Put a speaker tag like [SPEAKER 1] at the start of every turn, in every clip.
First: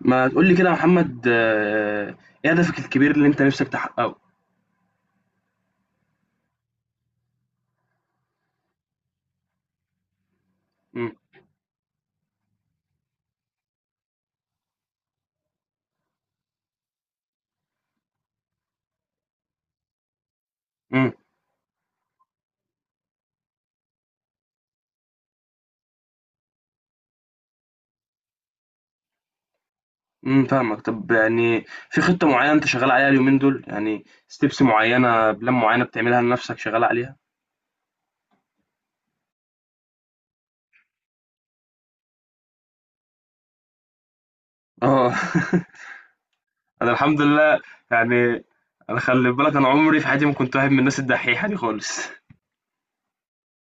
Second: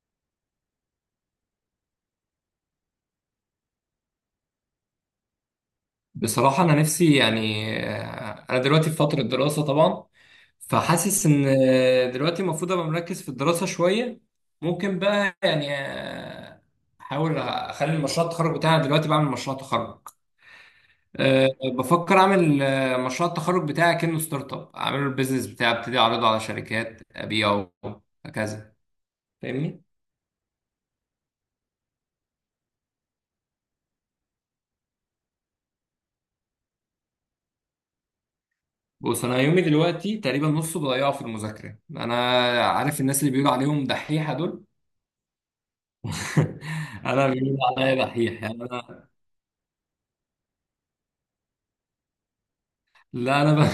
[SPEAKER 1] ما تقول لي كده يا محمد ايه هدفك الكبير اللي انت نفسك تحققه.
[SPEAKER 2] بصراحة أنا نفسي يعني أنا دلوقتي في فترة دراسة طبعا.
[SPEAKER 1] امم
[SPEAKER 2] فحاسس إن دلوقتي المفروض أبقى مركز في الدراسة شوية. ممكن بقى يعني أحاول أخلي مشروع التخرج بتاعي. أنا دلوقتي بعمل مشروع تخرج.
[SPEAKER 1] امم
[SPEAKER 2] أه. بفكر أعمل مشروع التخرج بتاعي كأنه ستارت أب، أعمله البيزنس بتاعي، أبتدي أعرضه على شركات أبيعه هكذا. فاهمني؟
[SPEAKER 1] فاهمك. طب يعني في خطة معينة انت شغال عليها اليومين دول، يعني ستيبس معينة، بلان معينة بتعملها لنفسك شغال عليها.
[SPEAKER 2] بص، أنا يومي دلوقتي تقريبا نصه بضيعه في المذاكرة. أنا عارف الناس اللي بيقولوا عليهم دحيحة دول.
[SPEAKER 1] اه. انا الحمد
[SPEAKER 2] انا بيقولوا
[SPEAKER 1] لله.
[SPEAKER 2] عليا دحيح
[SPEAKER 1] يعني
[SPEAKER 2] يعني
[SPEAKER 1] انا
[SPEAKER 2] انا.
[SPEAKER 1] خلي بالك، انا عمري في حياتي ما كنت واحد من الناس الدحيحة دي خالص.
[SPEAKER 2] لا، انا ب...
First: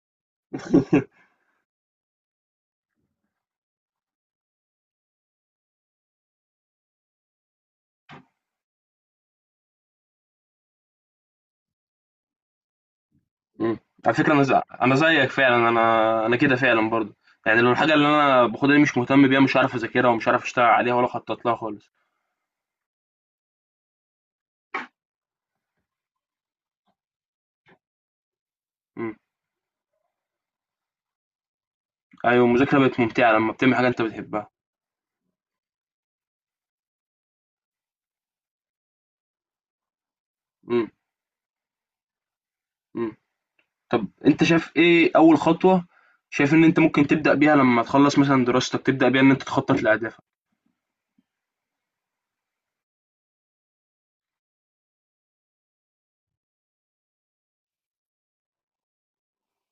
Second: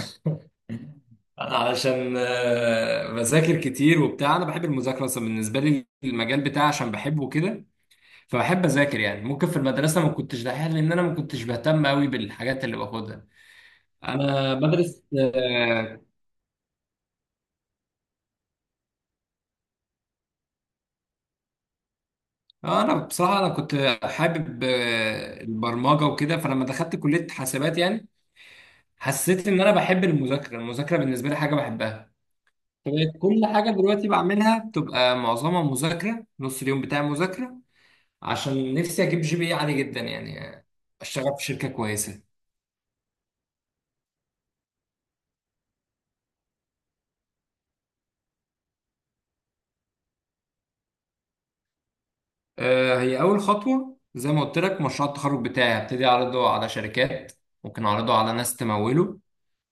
[SPEAKER 2] انا علشان بذاكر كتير وبتاع. انا بحب المذاكره اصلا، بالنسبه لي المجال بتاعي عشان بحبه كده. فبحب اذاكر. يعني ممكن في المدرسه ما كنتش دحيح، لان انا ما كنتش بهتم قوي بالحاجات اللي باخدها.
[SPEAKER 1] مم. على فكرة أنا
[SPEAKER 2] انا
[SPEAKER 1] أنا
[SPEAKER 2] بدرس
[SPEAKER 1] زيك فعلا، أنا كده فعلا برضو. يعني لو الحاجة اللي أنا باخدها دي مش مهتم بيها، مش عارف أذاكرها ومش عارف أشتغل عليها ولا أخطط لها خالص.
[SPEAKER 2] انا بصراحه انا كنت حابب البرمجه وكده. فلما دخلت كليه حاسبات يعني حسيت ان انا بحب المذاكره. المذاكره بالنسبه لي حاجه بحبها.
[SPEAKER 1] أيوه، المذاكرة بقت
[SPEAKER 2] فبقت
[SPEAKER 1] ممتعة
[SPEAKER 2] كل
[SPEAKER 1] لمّا
[SPEAKER 2] حاجة
[SPEAKER 1] بتعمل حاجة أنت
[SPEAKER 2] دلوقتي
[SPEAKER 1] بتحبها.
[SPEAKER 2] بعملها بتبقى معظمها مذاكرة. نص اليوم بتاعي مذاكرة، عشان نفسي أجيب GPA عالي جدا، يعني
[SPEAKER 1] إمم.
[SPEAKER 2] أشتغل في شركة كويسة.
[SPEAKER 1] إمم. طب أنت شايف إيه أول خطوة، شايف إن أنت ممكن تبدأ بيها لمّا تخلّص مثلًا دراستك، تبدأ بيها إن أنت تخطط لأهدافك؟
[SPEAKER 2] هي أول خطوة زي ما قلت لك، مشروع التخرج بتاعي هبتدي أعرضه على شركات، ممكن أعرضه على ناس تموله.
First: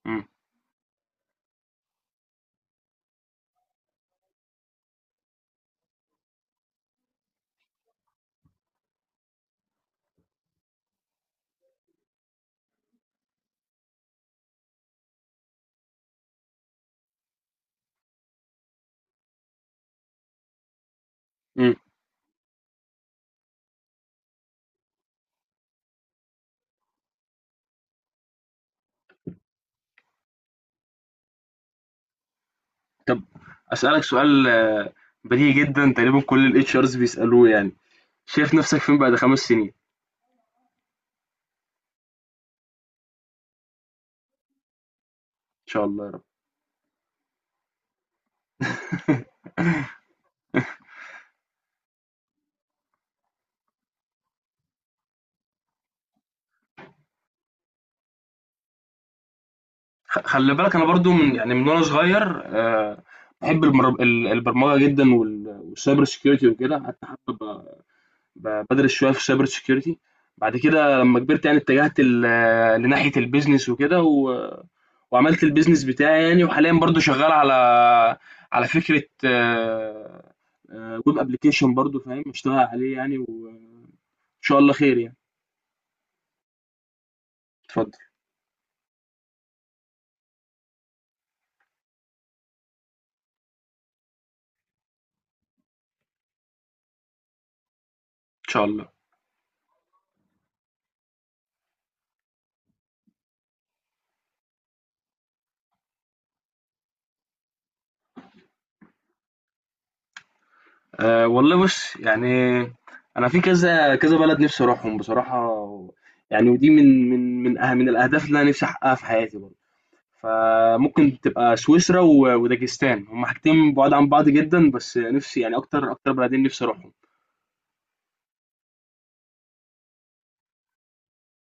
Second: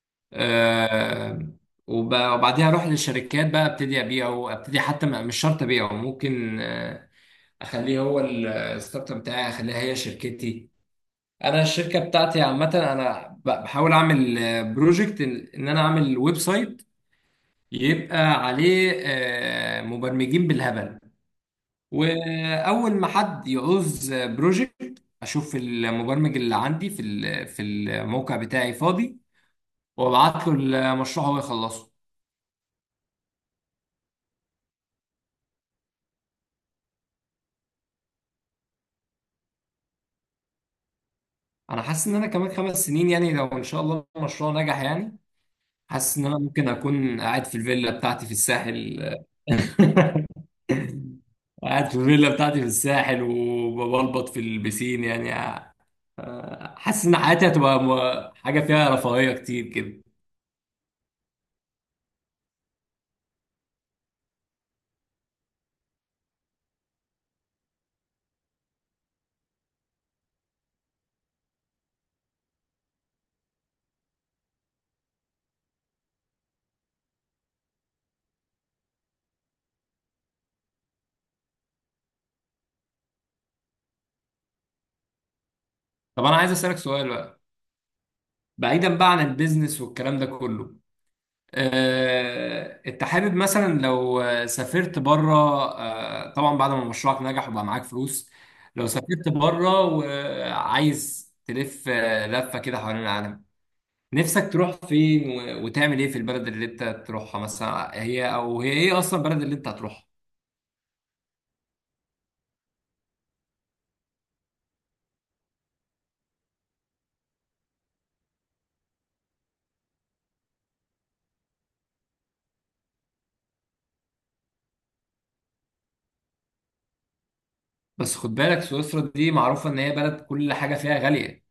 [SPEAKER 1] إمم.
[SPEAKER 2] آه، وبعديها أروح للشركات بقى أبتدي أبيعه. أبتدي حتى مش شرط أبيعه، ممكن أخليه هو الستارت اب بتاعي، أخليها هي شركتي. انا الشركه بتاعتي عامه انا بحاول اعمل بروجكت إن انا اعمل ويب سايت، يبقى عليه مبرمجين بالهبل.
[SPEAKER 1] إمم.
[SPEAKER 2] واول ما حد يعوز بروجكت اشوف المبرمج اللي عندي في الموقع بتاعي فاضي، وابعت له المشروع هو يخلصه.
[SPEAKER 1] طب أسألك سؤال بديهي جدًا، تقريبًا كل الHRs بيسألوه، يعني شايف نَفْسك فين بعد 5 سنين؟ إن
[SPEAKER 2] انا حاسس ان انا كمان 5 سنين، يعني لو ان شاء الله المشروع نجح، يعني
[SPEAKER 1] شاء الله يا
[SPEAKER 2] حاسس
[SPEAKER 1] رب.
[SPEAKER 2] ان انا ممكن اكون قاعد في الفيلا بتاعتي في الساحل. قاعد في الفيلا بتاعتي في الساحل وببلبط في البسين يعني. حاسس ان حياتي هتبقى حاجه فيها رفاهيه كتير كده.
[SPEAKER 1] خلّي بالك أنا برضه، من يعني من وأنا صغير باحب المر ال البرمجة جدًا، والcyber security وكده. حتى حابب بدرس شويه في سايبر سيكيورتي. بعد كده لما كبرت يعني اتجهت لناحيه البيزنس وكده وعملت البيزنس بتاعي يعني. وحاليا برضو شغال على على فكره ويب ابلكيشن برضو فاهم، اشتغل عليه يعني، وان شاء الله خير يعني.
[SPEAKER 2] طب انا عايز اسالك سؤال بقى،
[SPEAKER 1] اتفضل.
[SPEAKER 2] بعيدا بقى عن البيزنس والكلام ده كله. انت حابب مثلا لو سافرت بره، طبعا بعد ما مشروعك نجح وبقى معاك فلوس،
[SPEAKER 1] ان شاء
[SPEAKER 2] لو
[SPEAKER 1] الله.
[SPEAKER 2] سافرت بره وعايز تلف لفه كده حوالين العالم، نفسك تروح فين و- وتعمل ايه في البلد اللي انت تروحها؟ مثلا هي ايه اصلا البلد اللي انت هتروحها؟
[SPEAKER 1] أه والله بص يعني، انا في كذا كذا بلد نفسي اروحهم بصراحه. يعني ودي من الاهداف اللي انا نفسي احققها في حياتي برضو. فممكن تبقى سويسرا وداجستان، هما حاجتين بعاد عن بعض جدا، بس نفسي يعني اكتر اكتر بلدين نفسي اروحهم.
[SPEAKER 2] بس خد بالك سويسرا دي معروفة ان هي بلد كل حاجة فيها غالية.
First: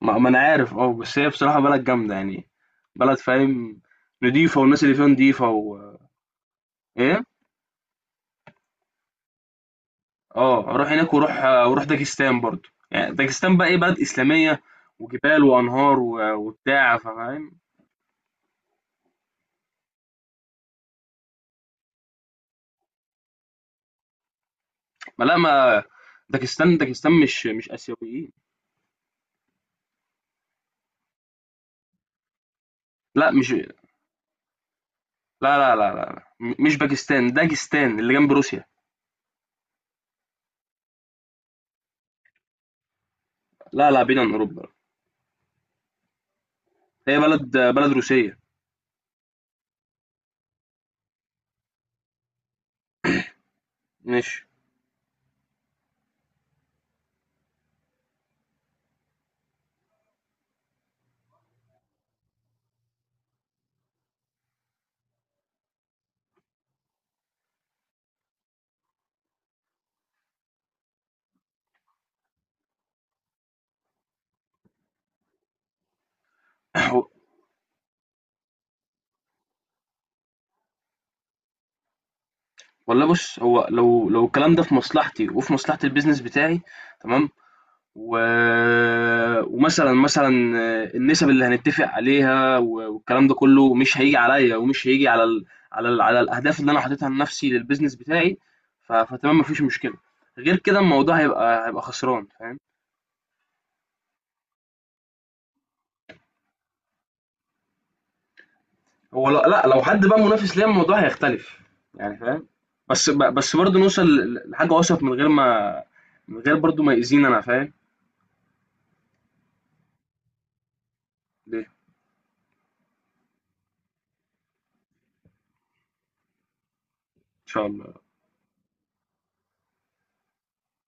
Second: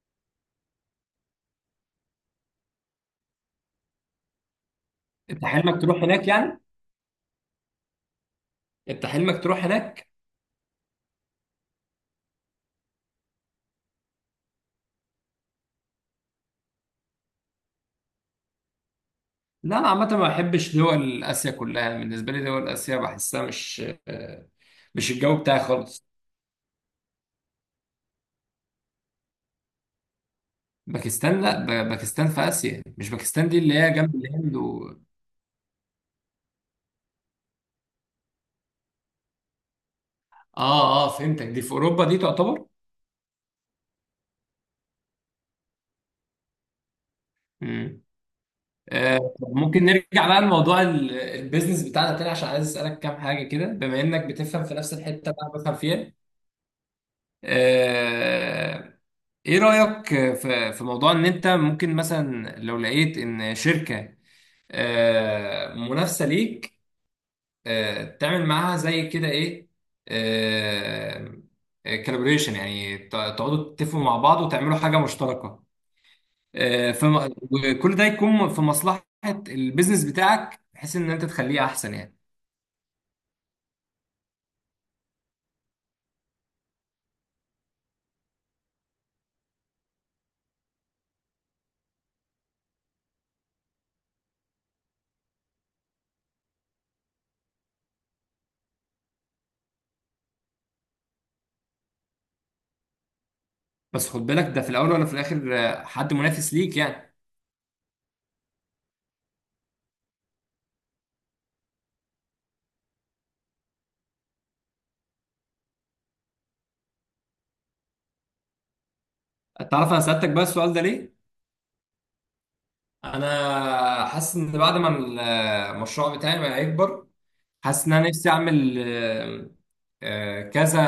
[SPEAKER 1] ما انا عارف، اه، بس هي بصراحة بلد جامدة يعني، بلد فاهم، نضيفة والناس اللي فيها
[SPEAKER 2] انت
[SPEAKER 1] نضيفة و…
[SPEAKER 2] حلمك تروح هناك يعني؟
[SPEAKER 1] ايه.
[SPEAKER 2] انت حلمك تروح هناك؟
[SPEAKER 1] اه، اروح هناك، واروح داجستان برضو. يعني داجستان بقى ايه، بلد اسلامية وجبال وانهار وبتاع فاهم.
[SPEAKER 2] لا، انا عامة ما بحبش دول اسيا كلها. بالنسبة لي دول اسيا بحسها آه، مش
[SPEAKER 1] ما لا
[SPEAKER 2] الجو بتاعي
[SPEAKER 1] ما
[SPEAKER 2] خالص.
[SPEAKER 1] داجستان، داجستان مش اسيويين.
[SPEAKER 2] باكستان؟ لا، باكستان في اسيا. مش
[SPEAKER 1] لا
[SPEAKER 2] باكستان
[SPEAKER 1] مش
[SPEAKER 2] دي
[SPEAKER 1] لا
[SPEAKER 2] اللي هي جنب الهند و...
[SPEAKER 1] لا لا لا لا. مش باكستان، داجستان اللي جنب روسيا.
[SPEAKER 2] اه، اه، فهمتك. دي في اوروبا، دي تعتبر.
[SPEAKER 1] لا لا، بعيد عن اوروبا، هي بلد بلد
[SPEAKER 2] مم.
[SPEAKER 1] روسية.
[SPEAKER 2] ممكن نرجع بقى لموضوع البيزنس بتاعنا تاني، عشان عايز اسالك كام حاجه كده بما انك
[SPEAKER 1] ماشي.
[SPEAKER 2] بتفهم في نفس الحته اللي انا بفهم فيها. آه، ايه رايك في موضوع ان انت ممكن مثلا لو لقيت ان شركه منافسه ليك، تعمل معاها زي كده ايه، كالبريشن يعني؟ تقعدوا تتفقوا مع بعض وتعملوا حاجه مشتركه، آه،
[SPEAKER 1] هو-
[SPEAKER 2] فم... وكل ده يكون في مصلحة البيزنس بتاعك بحيث ان انت تخليه احسن يعني.
[SPEAKER 1] والله بص، هو لو الكلام ده في مصلحتي وفي مصلحة البيزنس بتاعي، تمام. و... ومثلا، مثلا النسب اللي هنتفق عليها والكلام ده كله مش هيجي عليا، ومش هيجي على على الاهداف اللي انا حاططها لنفسي للبيزنس بتاعي. فتمام، مفيش مشكلة. غير كده الموضوع هيبقى هيبقى خسران فاهم.
[SPEAKER 2] بس خد بالك ده في الاول ولا في الاخر حد منافس ليك يعني.
[SPEAKER 1] هو لا, لا لو حد بقى منافس ليا الموضوع هيختلف يعني فاهم. بس بس برضه نوصل لحاجة أوسط، من غير ما، من غير برضه ما يأذينا، أنا فاهم.
[SPEAKER 2] تعرف انا سألتك بقى السؤال ده ليه؟
[SPEAKER 1] ليه؟ إن
[SPEAKER 2] انا حاسس ان بعد ما المشروع بتاعي ما هيكبر،
[SPEAKER 1] شاء
[SPEAKER 2] حاسس ان
[SPEAKER 1] الله.
[SPEAKER 2] انا نفسي اعمل كذا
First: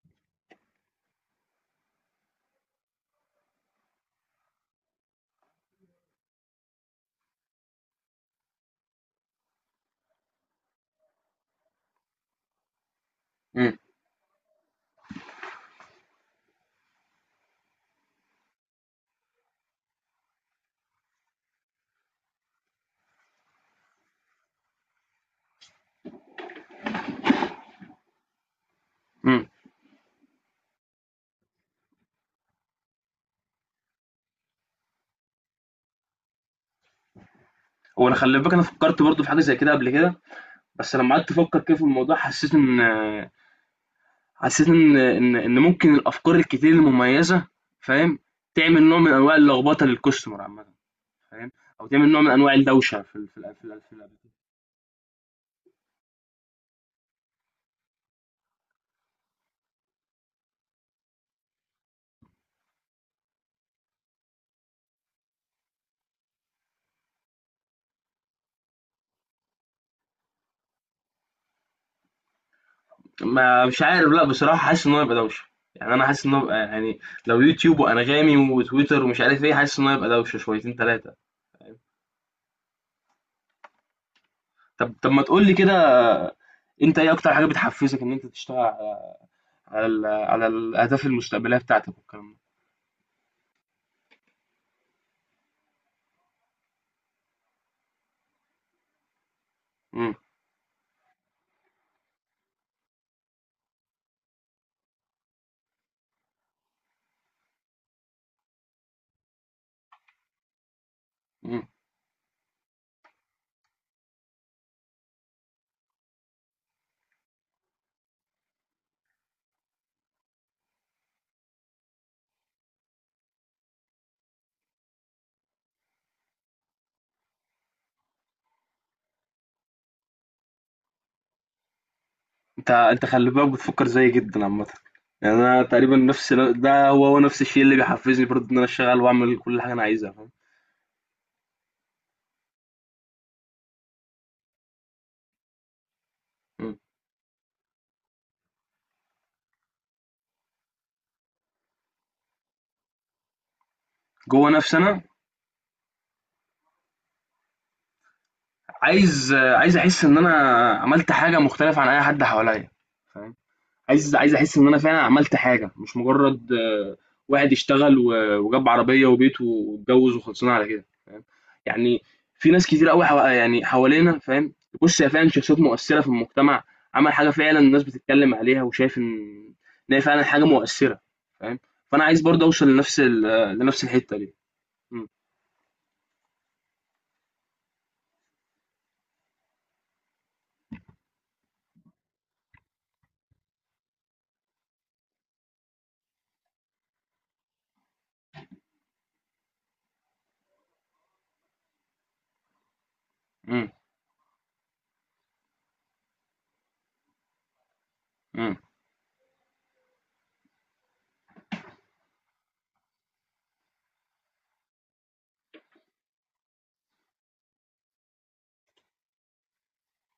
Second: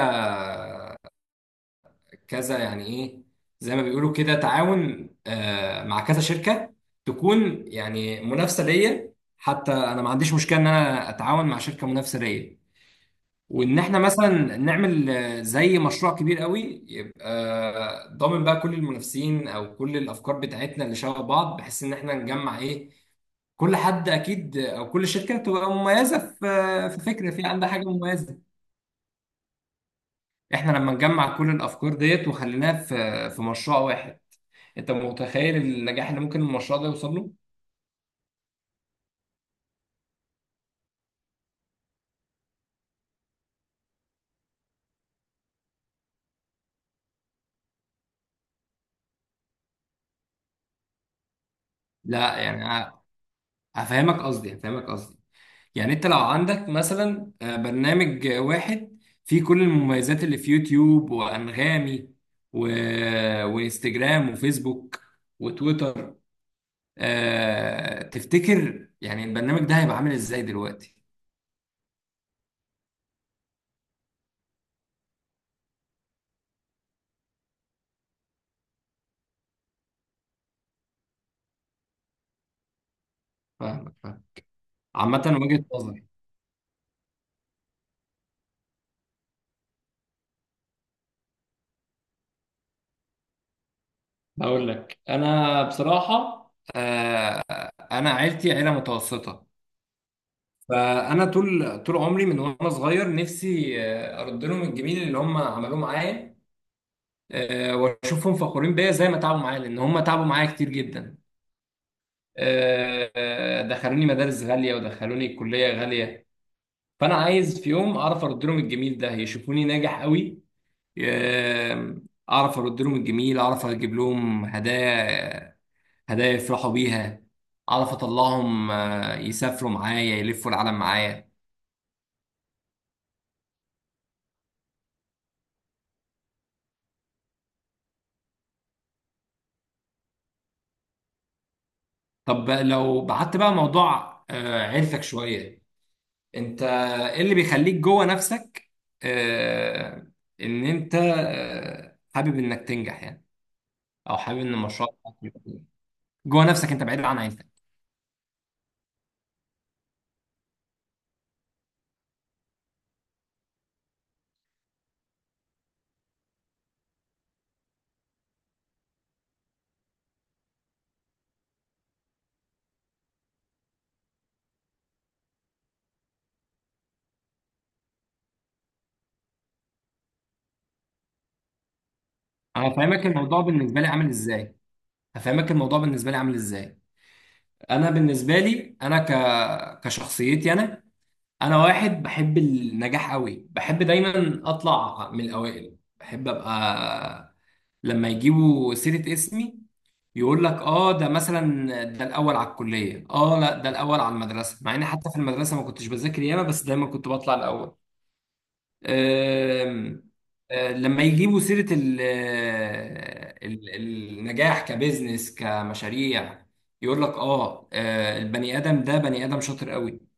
[SPEAKER 2] كذا يعني ايه، زي ما بيقولوا كده تعاون، مع كذا شركه تكون يعني منافسه ليا. حتى انا ما عنديش مشكله ان انا اتعاون مع شركه منافسه ليا،
[SPEAKER 1] امم
[SPEAKER 2] وان احنا مثلا نعمل زي مشروع كبير قوي. يبقى ضامن بقى كل المنافسين او كل الافكار بتاعتنا اللي شبه بعض، بحيث ان احنا نجمع ايه. كل حد اكيد او كل شركه تبقى مميزه في فكره، في عندها حاجه مميزه.
[SPEAKER 1] امم
[SPEAKER 2] احنا لما نجمع كل الافكار ديت وخليناها في مشروع واحد، انت متخيل النجاح اللي ممكن المشروع ده يوصل له؟
[SPEAKER 1] هو أنا خلي بالك أنا فكرت برضه في حاجة زي كده قبل كده. بس لما قعدت أفكر كده في الموضوع، حسيت إن، حسيت إن ممكن الأفكار الكتير المميزة، فاهم، تعمل نوع من أنواع اللخبطة للكاستمر عامة، فاهم، أو تعمل نوع من
[SPEAKER 2] لا
[SPEAKER 1] أنواع
[SPEAKER 2] يعني
[SPEAKER 1] الدوشة في
[SPEAKER 2] هفهمك قصدي. يعني انت لو عندك مثلا برنامج واحد فيه كل المميزات اللي في يوتيوب وانغامي و... وانستجرام وفيسبوك وتويتر، تفتكر يعني البرنامج ده هيبقى عامل ازاي دلوقتي؟
[SPEAKER 1] ما مش عارف لا بصراحة، حاسس ان هو يبقى دوشة. يعني انا حاسس ان هو يبقى يعني، لو يوتيوب وانغامي وتويتر ومش عارف ايه، حاسس ان هو يبقى دوشة شويتين ثلاثة.
[SPEAKER 2] فاهمك، فاهم.
[SPEAKER 1] طب
[SPEAKER 2] عامة
[SPEAKER 1] ما تقول لي
[SPEAKER 2] وجهة
[SPEAKER 1] كده،
[SPEAKER 2] نظري،
[SPEAKER 1] انت ايه اكتر حاجة بتحفزك ان انت تشتغل على، على على الاهداف المستقبلية بتاعتك والكلام ده.
[SPEAKER 2] هقول لك انا بصراحة، آه، انا عيلتي عيله متوسطه.
[SPEAKER 1] مم.
[SPEAKER 2] فانا طول طول عمري من وانا صغير نفسي ارد لهم الجميل اللي هم عملوه معايا، واشوفهم فخورين بيا زي ما تعبوا معايا، لان هم تعبوا معايا كتير جدا.
[SPEAKER 1] مم.
[SPEAKER 2] دخلوني مدارس غاليه ودخلوني كليه غاليه. فانا عايز في يوم اعرف ارد لهم الجميل ده، يشوفوني ناجح قوي. آه، اعرف ارد لهم الجميل، اعرف اجيب لهم هدايا، هدايا يفرحوا بيها، اعرف اطلعهم يسافروا معايا، يلفوا العالم معايا.
[SPEAKER 1] انت انت خلي بالك بتفكر زيي جدا عامة. يعني انا تقريبا نفس ده هو نفس الشيء اللي بيحفزني برضه، ان انا اشتغل واعمل كل حاجة انا عايزها، فاهم.
[SPEAKER 2] طب لو بعدت بقى موضوع عيلتك شوية، انت
[SPEAKER 1] مم.
[SPEAKER 2] ايه اللي بيخليك جوه نفسك، آه، ان انت حابب انك تنجح يعني؟ او حابب ان
[SPEAKER 1] جوه نفسي
[SPEAKER 2] المشروع
[SPEAKER 1] انا،
[SPEAKER 2] بتاعك يبقى كده؟ جوه نفسك انت بعيد عن عيلتك.
[SPEAKER 1] عايز أحس إن أنا عملت حاجة مختلفة عن أي حد حواليّا، فاهم؟ عايز أحس إن أنا فعلًا عملت حاجة، مش مجرد واحد اشتغل و وجاب عربية وبيت واتجوز وخلصنا على كده، فاهم؟ يعني في ناس كتير أوي حوالينا فاهم، تبُص هي فعلًا شخصيات مؤثرة في المجتمع، عمل حاجة فعلًا الناس بتتكلم عليها، وشايف إن إن هي فعلًا حاجة مؤثرة، فاهم؟ فأنا عايز برضه أوصل
[SPEAKER 2] انا
[SPEAKER 1] لنفس
[SPEAKER 2] هفهمك
[SPEAKER 1] ال،
[SPEAKER 2] الموضوع بالنسبة
[SPEAKER 1] لنفس
[SPEAKER 2] لي عامل
[SPEAKER 1] الحتة دي.
[SPEAKER 2] ازاي.
[SPEAKER 1] إمم.
[SPEAKER 2] هفهمك الموضوع بالنسبة لي عامل ازاي. انا بالنسبة لي انا كشخصيتي انا، انا واحد بحب النجاح قوي، بحب دايما اطلع من الاوائل، بحب ابقى لما يجيبوا سيرة اسمي يقول لك اه، ده مثلا ده الاول على الكلية. اه، لا،
[SPEAKER 1] إمم.
[SPEAKER 2] ده الاول على المدرسة، مع اني حتى في المدرسة ما كنتش بذاكر ياما، بس دايما كنت بطلع الاول.
[SPEAKER 1] إمم.
[SPEAKER 2] أم... آه، لما يجيبوا سيرة النجاح كبزنس كمشاريع، يقول لك اه، البني ادم ده بني ادم شاطر قوي.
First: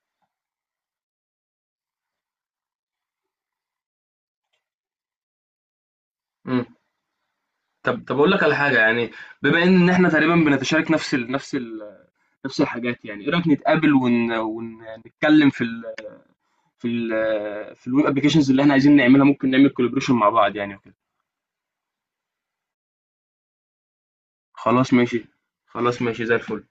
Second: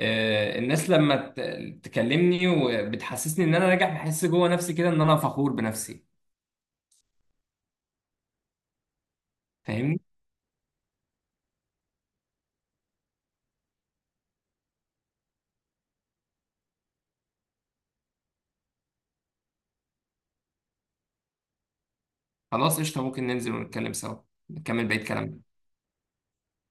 [SPEAKER 2] الناس لما تكلمني وبتحسسني ان انا ناجح، بحس جوه نفسي كده ان انا فخور بنفسي.
[SPEAKER 1] إمم. طب اقول لك على حاجه يعني، بما ان
[SPEAKER 2] فاهمني.
[SPEAKER 1] احنا تقريبا بنتشارك نفس الحاجات، يعني ايه رايك نتقابل ونتكلم في ال في ال في الويب ابلكيشنز اللي احنا عايزين نعملها، ممكن نعمل كولابريشن مع بعض يعني وكده.
[SPEAKER 2] خلاص قشطه، ممكن ننزل ونتكلم سوا،
[SPEAKER 1] خلاص
[SPEAKER 2] نكمل بقيه
[SPEAKER 1] ماشي،
[SPEAKER 2] كلامنا.
[SPEAKER 1] خلاص ماشي زي الفل.